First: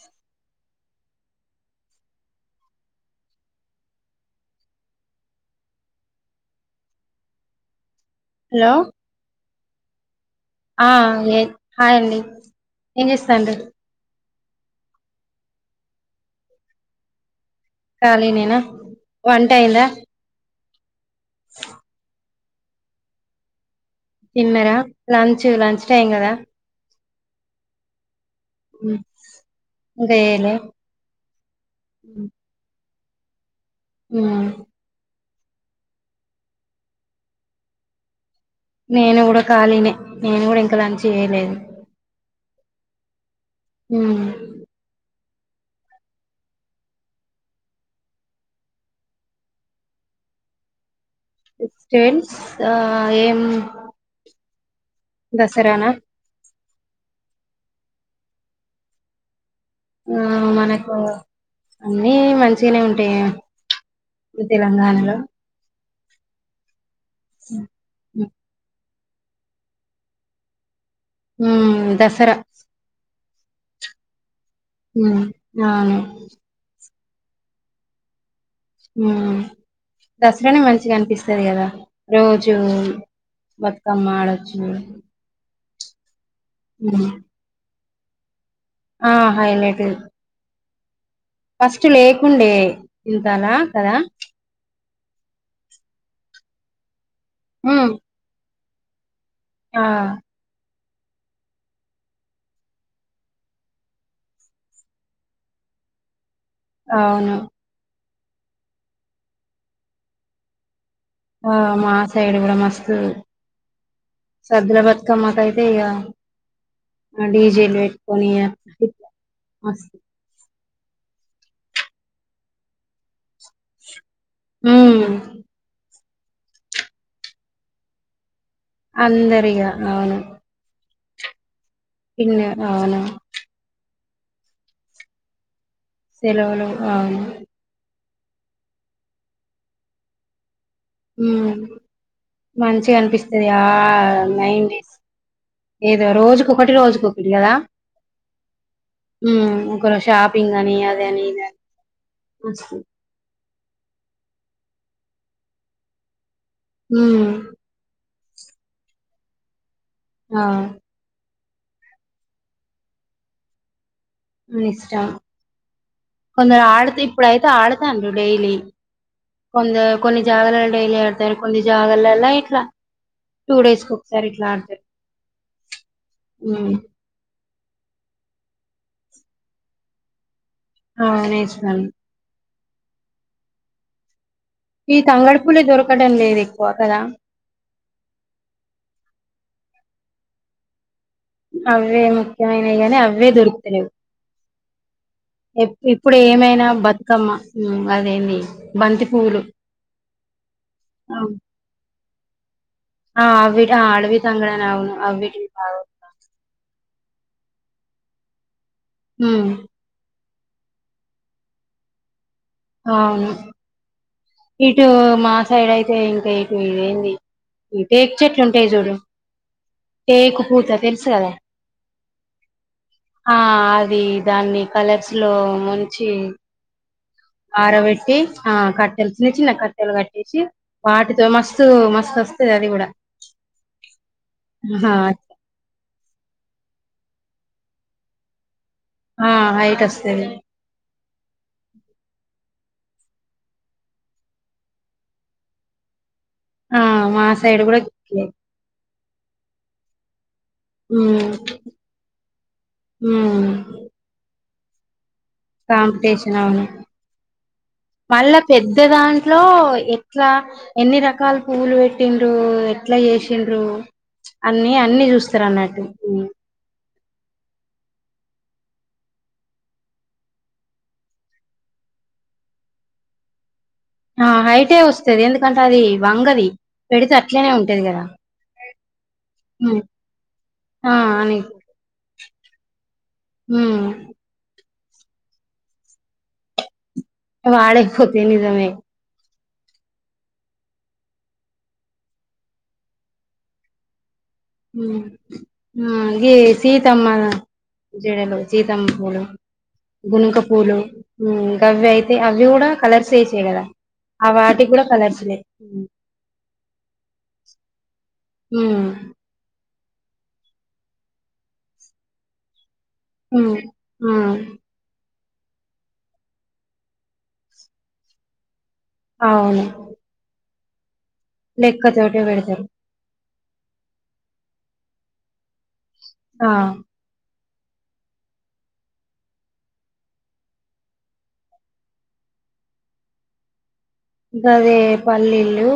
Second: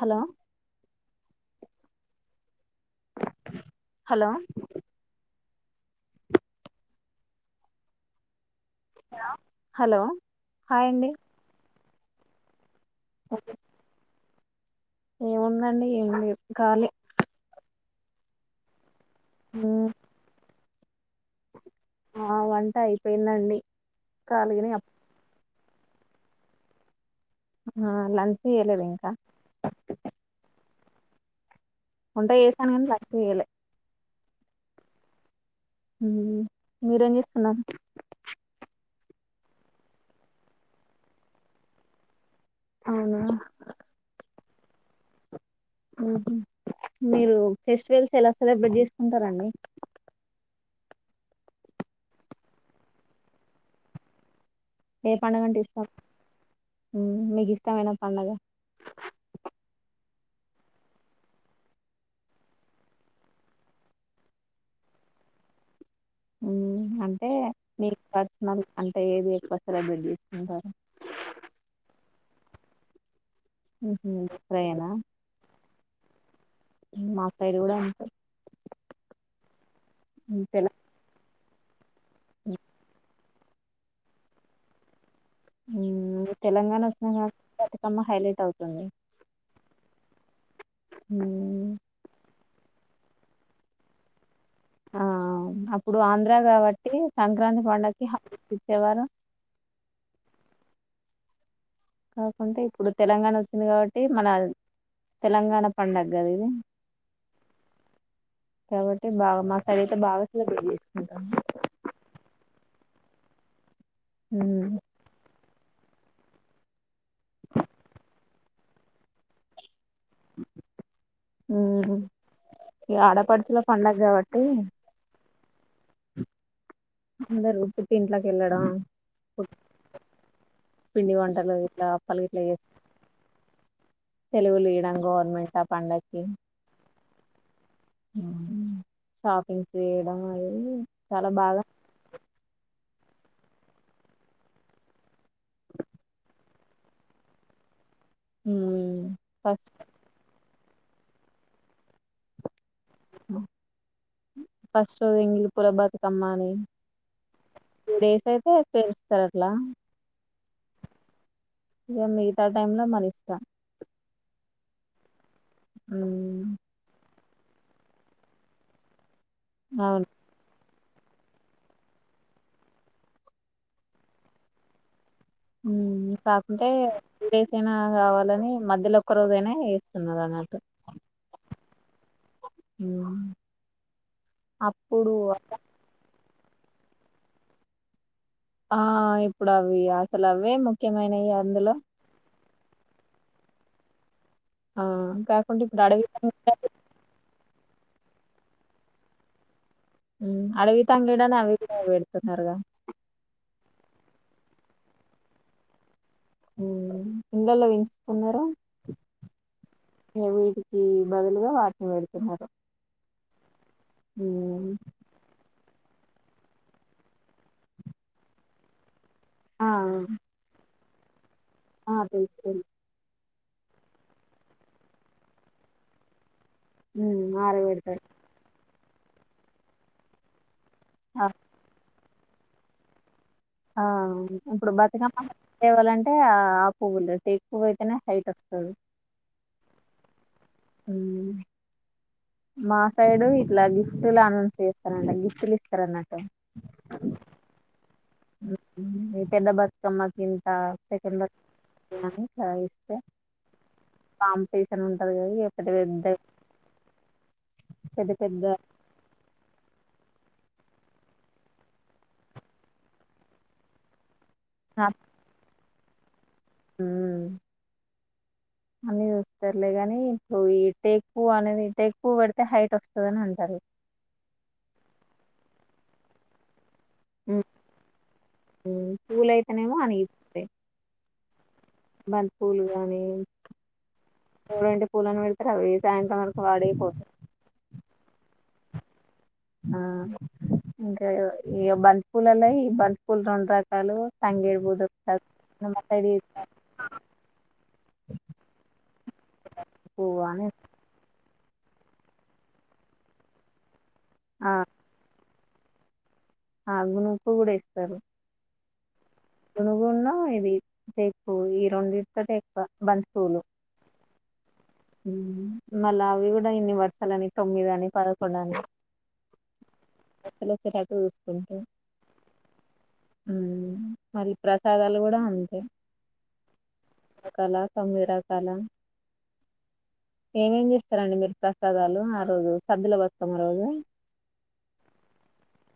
Hello hello hello hello hi ఆ అండి ఏ హాయండి ఏం చేస్తాంరు. ఏముందండి ఏమి లేదు ఖాలీ. కాలీనేనా వంటయిందా. మ్మ్, స ఆ వంట అయిపోయిందండి. ఖాళీగానే తిన్నరా అప్- లంచ్ లంచ్ టైం కదా. ఆ లంచ్ చేయలేదు ఉమ్, ఇంకా. ఇంకా చేయలే వంట చేసాను కానీ లంచ్ చేయలే. ఆ మీరేం చేస్తున్నారు? నేను కూడా ఖాళీనే నేను కూడా ఇంకా లంచ్ చేయలేదు. అవునా హ్ హుహ్ మీరు ఫెస్టివల్స్ ఎలా సెలబ్రేట్ చేసుకుంటారండి. క్రిస్టియన్స్ ఆ ఏం ఏ పండుగ అంటే ఇష్టం? దసరానా మీకు ఇష్టం అయినా పండగా ఆ మనకు అన్నీ మంచిగనే ఉంటయిగా మీ తెలంగాణలో అంటే మీకు పర్సనల్ అంటే ఏది ఎక్కువ సెలబ్రేట్ చేసుకుంటరు. ఉ దసరా ఉహ్ ఆ అవును. మా సైడ్ కూడా అంతే. ఆ దసరనే తెల మంచిగా అనిపిస్తది కదా. రోజు బతుకమ్మ ఆడొచ్చు. తెలంగాణ ఉమ్. ఒచ్చికాంచి బతుకమ్మ హైలైట్ అవుతు ఆ హైలైట్ ఉమ్, ఫస్ట్ లేకుండే ఇంతాల కదా ఆ అప్పుడు ఆంధ్రా కావట్టి సంక్రాంతి ఉమ్, పండక్కి ఇచ్చేవారు ఆ కాకుంటే ఇప్పుడు తెలంగాణ ఒచ్చింది కావట్టి మన తెలంగాణ పండగ్ గద ఇది ఆవును కాబట్టి బాగా మా సైడ్ అయితే బాగ ఆ మా సైడ్ గుడా మస్తు సద్దుల బతుకమ్మా కై తిగ డీజేల్ వేట్కోని ఇ అ మస్త్ ఉం ఇగ ఆడాపడుచుల పండాగ్గావట్టి మ్ అందరు పుట్టింటికి. అందరిగా అవును పిండి వంటలవి పిన్న అవును సెలివులీడం గవర్మెంట్ సలవులు అవును మ్హ్ షాపింగ్ చేయడం అది ఉం మంచిగనిపిస్త స నైన్ డేస్ ఏదో రోజుకొకటి రోజుకొకటి కదా హ్మ్ ఫస్ట్ ఒకరు షాపింగ్ అని అద అని ఇ అ ఫస్ట్ ఎంగిలి పుల బతుకమ్మాని మ్ డేస్ అయితే పేరుస్తారు అట్లా ఆ ఇక మిగతా టైమ్ ల మనిష్టం ఇష్టం హ్మ్ కొందరు ఆడుతే ఇప్పుడైతె ఆడుతాండ్రు డైలీ కొంద అవును కొన్ని జాగాలల్ల డైలీ ఆడతారు కొన్ని జాగాలల్ల ఇట్లా టూ డేస్ కొకసారి ఇట్లా ఆడతారు మ్ కాకుంటే ఉమ్ టు డేస్ ఐనా గావాలని మధ్యలో ఒక్క రోజైనే ఏస్తున్నారు అన్నట్టు ఆ [unintelligible] మ్ ఈ తంగడుపులే దొరకడం లేదు ఎక్కువ కదా ఆ ఇప్పుడు అవి అసల్ అవే ముఖ్యమైన అవే ముఖ్యమనయి గనీ అవే దొరుకుతలేవు ఆ కాకుండా ఎప్ అడవి ఇప్పుడు తంగేడు ఏమైనా బతుకమ్మ మ్ అదేంది బంతి పూలు మ్ అడివి తంగడని అవి గిన వెడుతున్నరుగ ఆ ఆ అడవి తంగడని అవు ఆ వీటి భా మ్ ఇంళ్లల్లో వెంచుతున్నరు మ్ ఇగ వీటికి బదులుగా వాటిని వెడుతున్నరు అవును ఇటు మా సైడ్ అయితే ఇంకా ఇటు ఇదేంది ఈ టేక్ చెట్లు ఉంటయి జూడు ఆ టేక్ పూత తెలుసు గదా ఆ తెల్స్ తెల్సు ఆ అది దాన్ని కలర్స్ లో ముంచి ఆర ఆరబెడతారు వెట్టి ఆ కట్టెలు చిన్న చిన్న కట్టెలు కట్టేశి ఆ వాటితో మస్తు మస్తు ఒస్తది అది గుడ ఆ ఇప్పుడు బతుకమ్మ చేవాలంటే ఆ ఆ పువ్వులు ఎక్కువయితేనే హైట్ వస్తుంది ఆ హైట్ వస్త అవు మా సైడు ఇట్లా గిఫ్ట్లు అనౌన్స్ చేస్తనండి గిఫ్ట్లు ఇస్తారు అన్నట్టు ఆ మాసైడు కూడాలే పదా బాత్ కమకి సెకండ్ లో ఉమ్ బిని ఇస్తే ఉమ్ పాం పసని ఉ కాంపిటీషన్ అవును మళ్ళా పెద్ద దాంట్లో ఎ ఎట్లా ఎన్ని రకాల పువ్లు పెట్టిండ్రు ఎట్లా చేసిండ్రు అన్నిీ అన్నిీ చూస్తారు అన్నట్టు ఉ అన్న చూస్తారులే కానీ ఇప్పుడు ఈ టేకు అనేది టెకువ పెడితే హైట్ వస్తుందిని అంటారు ఆ హైటే వస్తుది ఎందుకంటే అది వంగది పెడితే అట్లేనే ఉంటేది కదా పూలైతేనేమో అని బంత పూలు గాని హ స్కూలను వెళ్తారు అవి సాయంత్రం వరకు వాడేయిపోతారు వాడేపోతేని తమ ఆ ఇంకా ఇ బంతి పూలులా ఈ బంతి పూలు రెండు రకాలు తంగేడు పూత ే సీతమ్మ జీడలు సీతమ్మ పూలు పువ్వు గునుక అని పూలు గవవి అయితే అవి కూడా కలర్స్ వసాయి కదా ఆ వాటికి కూడా కలర్స్ లే ఉ ఆగు నూకు కూడా ఇస్తారు ఆ మునుగున్న ఇది ఎక్కువ ఈ రెండితో ఎక్కువ బంతి ఉ మళ్ళా అవి కూడా ఇన్ని వర్షాలు అని తొమ్మిద అని పదకొండు అని అవును చటు లెక్క చోటే పెడతారు మరి ప్రసాదాలు కూడా ఉంతాయి ఆ కలా కభీరా కాల ఏమేం చేస్తారంండి మీరు ప్రసాదాలు ఆ రోజు సర్దులో వస్తకాం రోజు కాదే పల్లీలుు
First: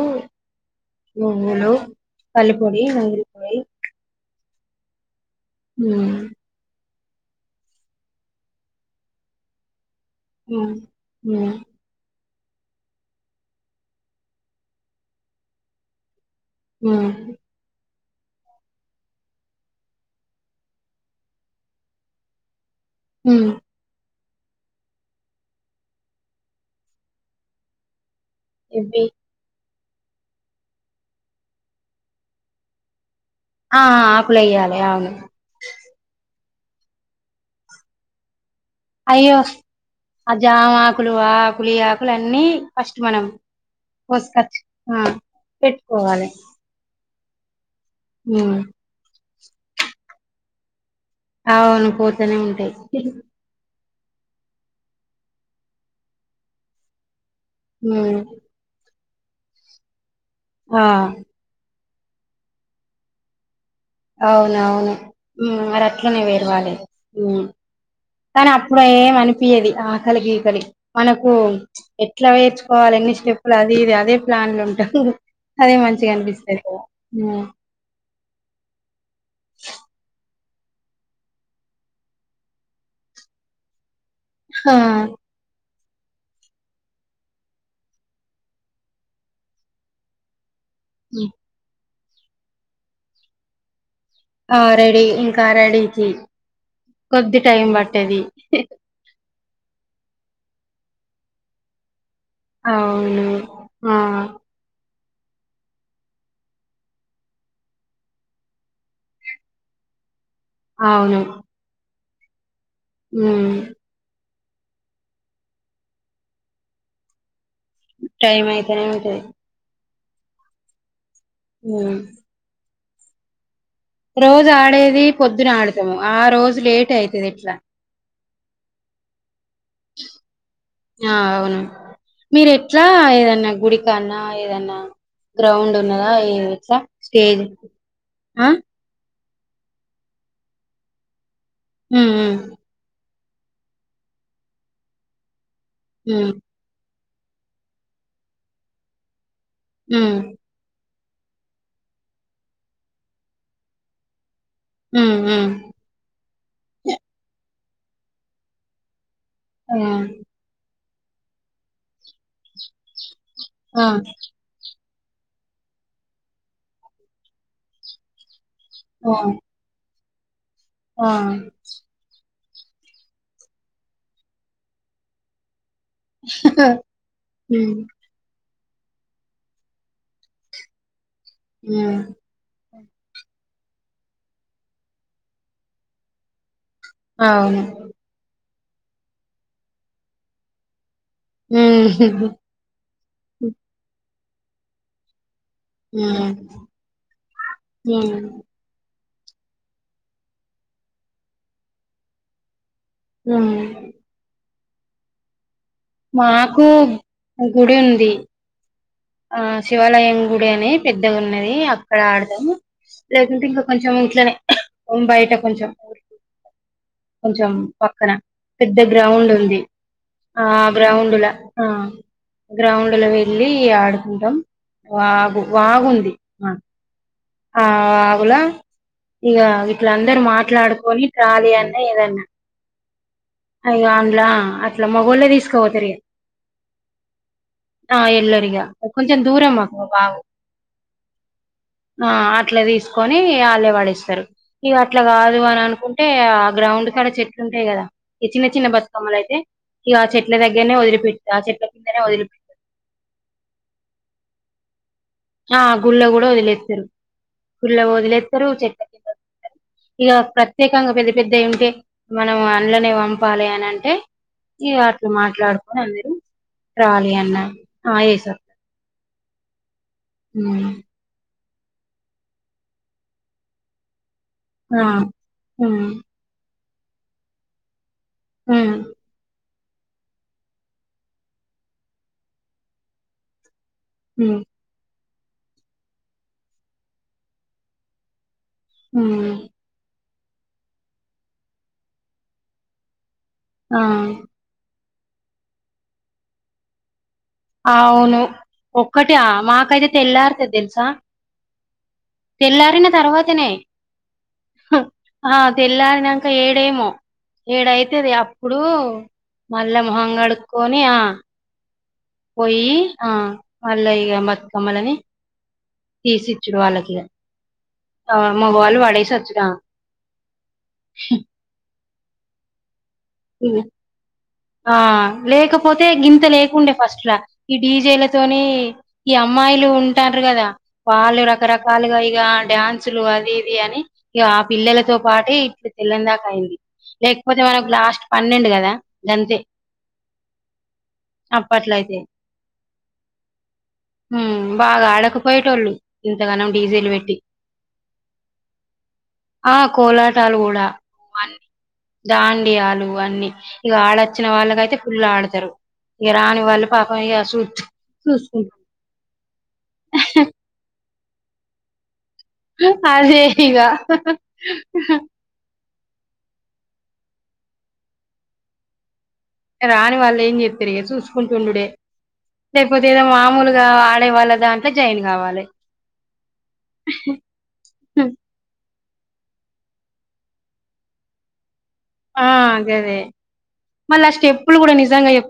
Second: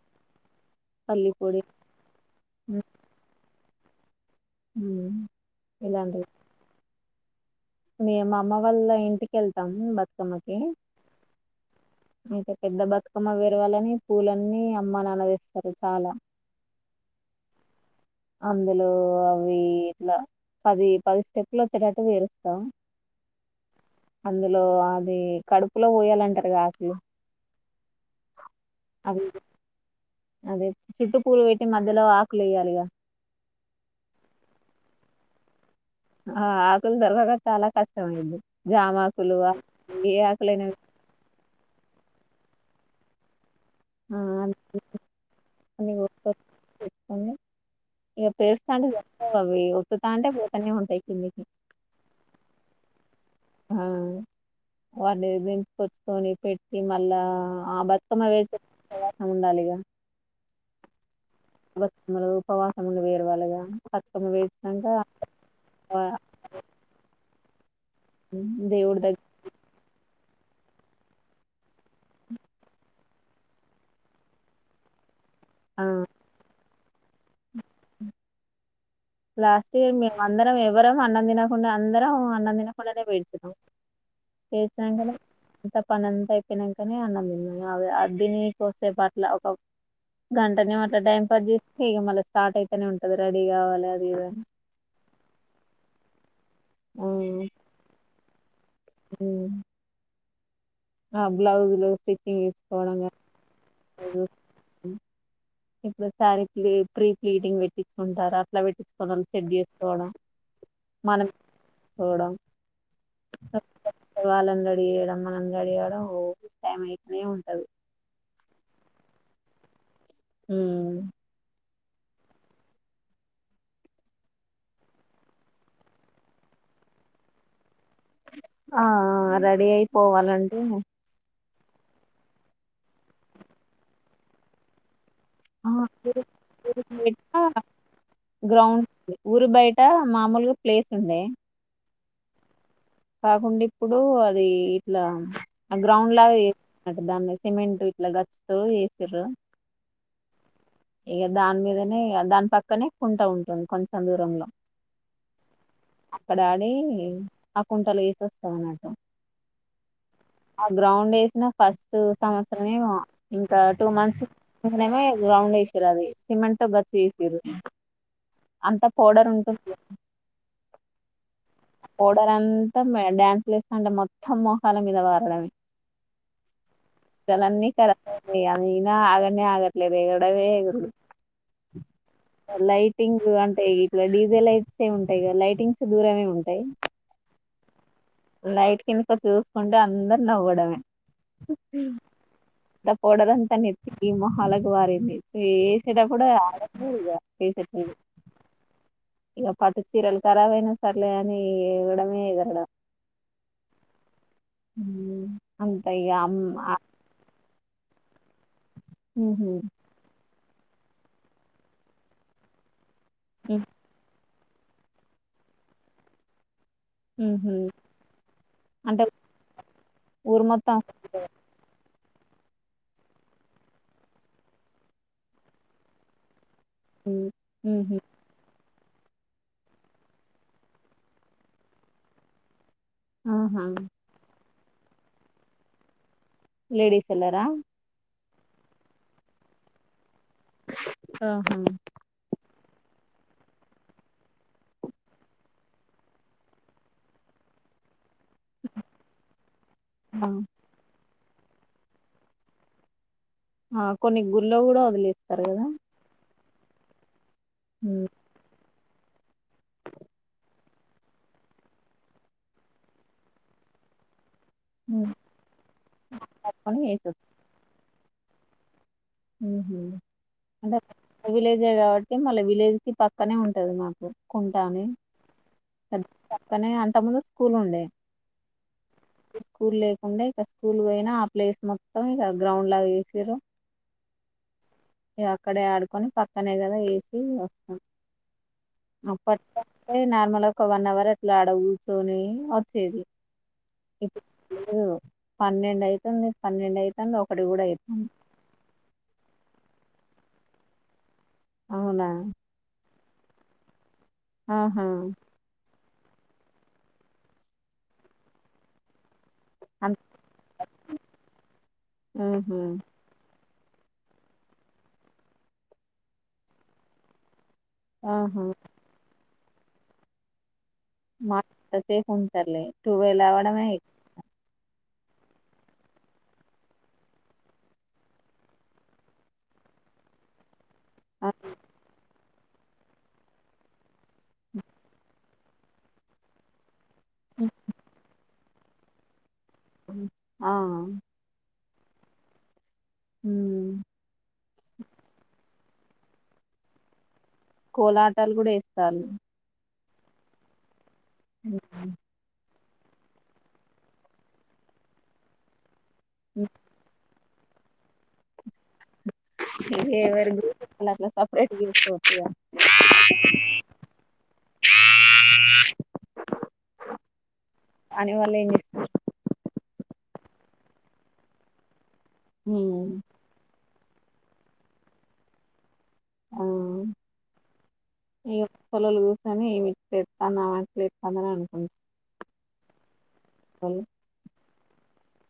పల్లి పొడి ంగలు పలిపొడి మంగలి పొడి హ హ మేము అమ్మ వాల్ళ ఇంటికెళ్తాం అ అయితే పెద్ద బతుకమ్మ వరవాలని పూలన్నీ అమ్మ నా అన్నదిేస్తారు చాలా ఆ అందులో అవి ఇట్లా పది పది స్టెప్లు వచ్చేటట్టు వేరు స హ అందులో అది కడుపులో పోయాలంటారుగా అసలు ఇబ అదే చుట్టుపూలు పెట్టి మధ్యలో ఆకులు వయ్యాలిగా ఆ ఆ పలేయాల అవును ఆ ఆకులు దొరకక చాలా కష్టం అయింది అయ్యో జామాకులు ఆ- ఏ అ ఆకులైనా జామ ఆకులు ఆకులి ఆకులు అన్నీ ఫస్ట్ మనం ఆ, కోస్కచ్చ అన్ని పెట్టుకోవాలి ఇక హ్మ్ పేరుస్తా అంటే అ ఒత్స్తుతా అంటే బోతనే ఉంటాయి కిందికి అవును పోతనే ఉంటాయి ఆ వాటి దెంపుకొచ్చుకొని పెట్టి మళ్ళా ఆ హ్మ్ బతుకమ్మ పెర్సె [unintelligible] ఉండాలిగా ఆ బతుకమ్మలు ఉపవాసముండి పెరు వళగా అవున అవును ఉమ్ మరి అట్లనే పెరవాలి కానీ అప్పుడు దేవుడి ఏం దగ్గర అనిపియది ఆకలి గీకలి మనకు ఎట్లా పెర్చుకోవాలి ఎన్ని స్టెప్పులు అది ఇది అదే ప్లాన్ల ఉంటా అదే ఆ మంచిగా అనిపిస్తది కదా లాస్ట్ ఇయర్ మేము అందరం ఎవరం అన్నం తినకుండా అందరం అన్నం తినకుండానే పెర్సినం ఆ చేత్తంటేనే కంత పని అంత అయిపోయినంకనే అన్నం అ అద్దని కో వసే పట్ల ఒక గం కొంచం అట్ల టైం పాస్ చేస్తే ఇగ మళ్ళ స్టార్ట్ అయితేనే ఉంటది రెడీ కావాలి అది ఇది ఆ రెడీ ఇంకా రెడీకి కొద్ది ఉమ్, టైం పట్టది ఉమ్ ఆ బ్లౌజ్ లో కి అవును ఆ ఇప్పుడసారి ప్రీ ఫ్లీడింగ్ పెట్టించుకుంటారు అట్లా పెట్టించుకోనోళ్ళు సెట్ చేసుకోవడం అవును మనం చేసుకోవడం హ్మ్ వాళ్ళని రెడిచేయడం మనందడియడం ఊకె టైం అయితేనే ఉంటది టైమ్ అయితేనే ఉంటది ఉమ్ ఉమ్ రోజు ఆడేది పొద్దున ఆడతాము ఆ రోజు లేట్ అయితది ఎట్లా ఆ రడీ అయిపోవాలంటె ఆ అవును మీరు ఎట్లా ఏదన్నా గుడికాన్నా ఏదన్నా గ్రౌండ్ ఉన్నదా ఏ ఏట్లా ఊరి బయట స్టేజ్ ఊరు బయట మామూలుగా ప్లేస్ ఉండే ఉహ్మ్ ఉహ్మ్ కాకుండా ఇప్పుడు అది ఇట్లా ఆ గ్రౌండ్ లాగా చే అంటే దాన్ని సిమెంట్ ఇట్లా గచ్చుతూ చేసిర్రు ఉమ్ ఇగ దాని మీదనే ఇగ దాని పక్కనే కుంటా ఉంటుంది కొంచెం దూరంలో ఉమ్ ఉమ్ ఉమ్ అక్కడ ఆడి ఆ కుంటలు ఏసీ వస్తాం అన్నట్టు ఆ గ్రౌండ్ వేసిన ఫస్ట్ సంవత్సరమెమో ఇంకా ఆ ఆ టూ మంత్స్ గ్రౌండ్ వేసిరు అది సిమెంట్తో గచ్చ చేసిరు అంతా పౌడర్ ఉంటది ఆ పోడరంతా డ్యాన్స్లుస్తాంటే మొత్తం మోహాల మీద పారాడమే చాలన్నీ ఉమ్ కర ఇగ ఆగనే ఆగట్లేదు ఎగరడమే ఉమ్ అ లైట్ టింగ్ అంటాయి ఇట్లా డీజిల్ ైట్స్ ఏ ఉంటాయి కదా లైటింగ్స్ దూరమే ఉంటాయి అవును లైట్ కిందక చూసుకుంటే అందరు నవ్వడమే ఉమ్ గా పౌడర్ అంత నెత్తికి మొహాలకి పారింది. ఏ వేసేటప్పుడు ఉమ్ ఆగట్లేదు ఇంకా ఫేస్ ఎట్లుంది. ఉమ్ ఇగ పట్టు చీరలు ఖరాబయినా సరలే అని [unintelligible] ఎరగడం హ్మ్ హ్మ్ అంతే ఇగ అమ్ ఆ ఆ గుడి ఉంది ఆ ఉహు, శివాలయం గుడి అని పెద్దగ ఉన్నది అక్కడ ఆడుదాం లేకుంటే ఇంక ఉహ్, కొంచం ఇట్లనే బయట కొంచం [unintelligible] కొంచం ఉహు. పక్కన పెద్ద అంటే గ్రౌండ్ ఉంది ఊరు ఆ మొత్తం గ్రౌండ్ల ఆ గ్రౌండ్ లో వెళ్లి ఆడుకుంటాం వాగు వాగుంది హ్మ్ హ్మ్ హు ఇగ ఇట్లందరు మాట్లాడుకొని ట్రాలీ అన్న ఏదన్నా ఆహా అయ్యో అంలా అట్ల మొగ్గొలే తీసుకోపోతారు ఇగ లేడీస్ ఎల్లారా కొంచం దూరమాకు బావు ఆహా ఆ అట్లా తీసుకొని వాళ్ళే పడేస్తారు ఇగ అట్లా కాదు అని అనుకుంటే ఆ గ్రౌండ్ ఇంటికాడ చెట్లు ఉంటాయి కదా ఈ చిన్న చిన్న బతుకమ్మలు అయితే ఇగ ఆ, చెట్ల దగ్గరనే వదిలిపెట్ ఆ చెట్ల కిందనే వదిలిపి ఆ కొన్ని గుళ్లో కూడా వదలి ఆ గుళ్లో కూడా వదిలేస్తారు గుళ్లో ఉమ్, వదిలేస్తారు చెట్ ఇగ ప్రత్యేకంగా పెద్ద పెద్ద ఏంటే మనం అందలోనే పంపాలి అని అంటే ఇగ అట్లు ఉమ్. మాట్లాడుకొని అందరూ పట్టుకొని ట్రాలీ వేసొచ్చు అన్న ఆ ఏస హ్మ్ హు హ్మ్ విలేజె కాబట్టి మళ్ళీ విలేజ్ కి పక్కనే ఉంటది మాకు ఆ కుంటాని ఉమ్ పక్కనే అంత ముందు స్కూల్ ఉండే హ్మ్ స్కూల్ లేకుండా ఇక స్కూల్ పోయినా ఆ ప్లేస్ మొత్తం ఇక గ్రౌండ్ లా చేసిరు హ్మ్ ఇ అక్కడే ఆడుకొని పక్కనే కదా వేసి వస్తాం ఉమ్ అప్పటటే నార్మల్ ఒక వన్ అవర్ అట్లా అడగుర్చొని వచ్చేది ఆ ఇప్పుడు లేదు పన్నెండు అయితుంది పన్నెండు అయితుంది ఒకటి కూడా అయితుంది ఒకట మాకైతే తెల్లారతది తెలుసా అవునా తరువాతనే ఆహా ఆ తెల్లార్ నాంక ఏడేమో ఏడుయితది అప్పుడు మళ్ళా అంత మొహం గడుకొని ఆ ఉహు పోయి ఆ మళ్ళ ఇగ బతుకమ్మలని తీసిచ్చుడు వాళ్ళకి ఇగ ఆ ఆహా మొగవాళ్ళు పాడే సోచ్చుడా మా సేఫ్ ఉంటారులే టూవీల్ అవడమే ఎ ఆ లేకపోతే గింత లేకుండే ఫస్ట్ లా ఈ డీజేలతోని ఈ అమ్మాయిలు ఉంటా ర్ కదా వాళ్ళు ఎక్కువ. రకరకాలుగా ఇగ డ్యాన్సులు అది ఇది అని ఇగ ఆ పిల్లలతో పాటి ఇటు తెల్లన్దాకా అయింది లేకపోతే మనకు లాస్ట్ పన్నెండు కదా గంతే ఆ అప్పట్లయితే ఉమ్. ఉమ్ బాగా ఆడకపోయేటోళ్ళు ఇంతగనం డీజిల్ పెట్టి కోలాటలు కూడా వేస్తాళ్ళ ఆ కోలాటాలు కూడా దాండీయాలు ఇవన్నీ ఇక ఆడొచ్చిన వాళ్ళకయితే ఫుల్ ఆడతారు ఇక రాని వాళ్ళు పాపం ఇగ చూ చూసి ఏ ఎవరు గ్రూప్ వాళ్ళు అట్లా సపరేట్ చేసుకోవచ్చు గా అదే ఇగా వాణి వాళ్ళ ఏం చేస్త రాని వాళ్ళు ఏం చేస్తారు చూసుకుంటుండుడే లేకపోతే ఉమ్ ఏదో మామూలుగా ఆడేవాళ్ళదాంట్లో జాయిన్ కావాలి ఆ అహే ఉమ్ పొలలు చూసొని ఏమి ఇట్ల ఏస్తన్నావ్ అట్లా ఏస్తన్నావ్ అని అనుకుంటారు ఆ గదే వాళ్ళు మళ్ళీ ఆ స్టెప్పులు కూడా నిజంగా చె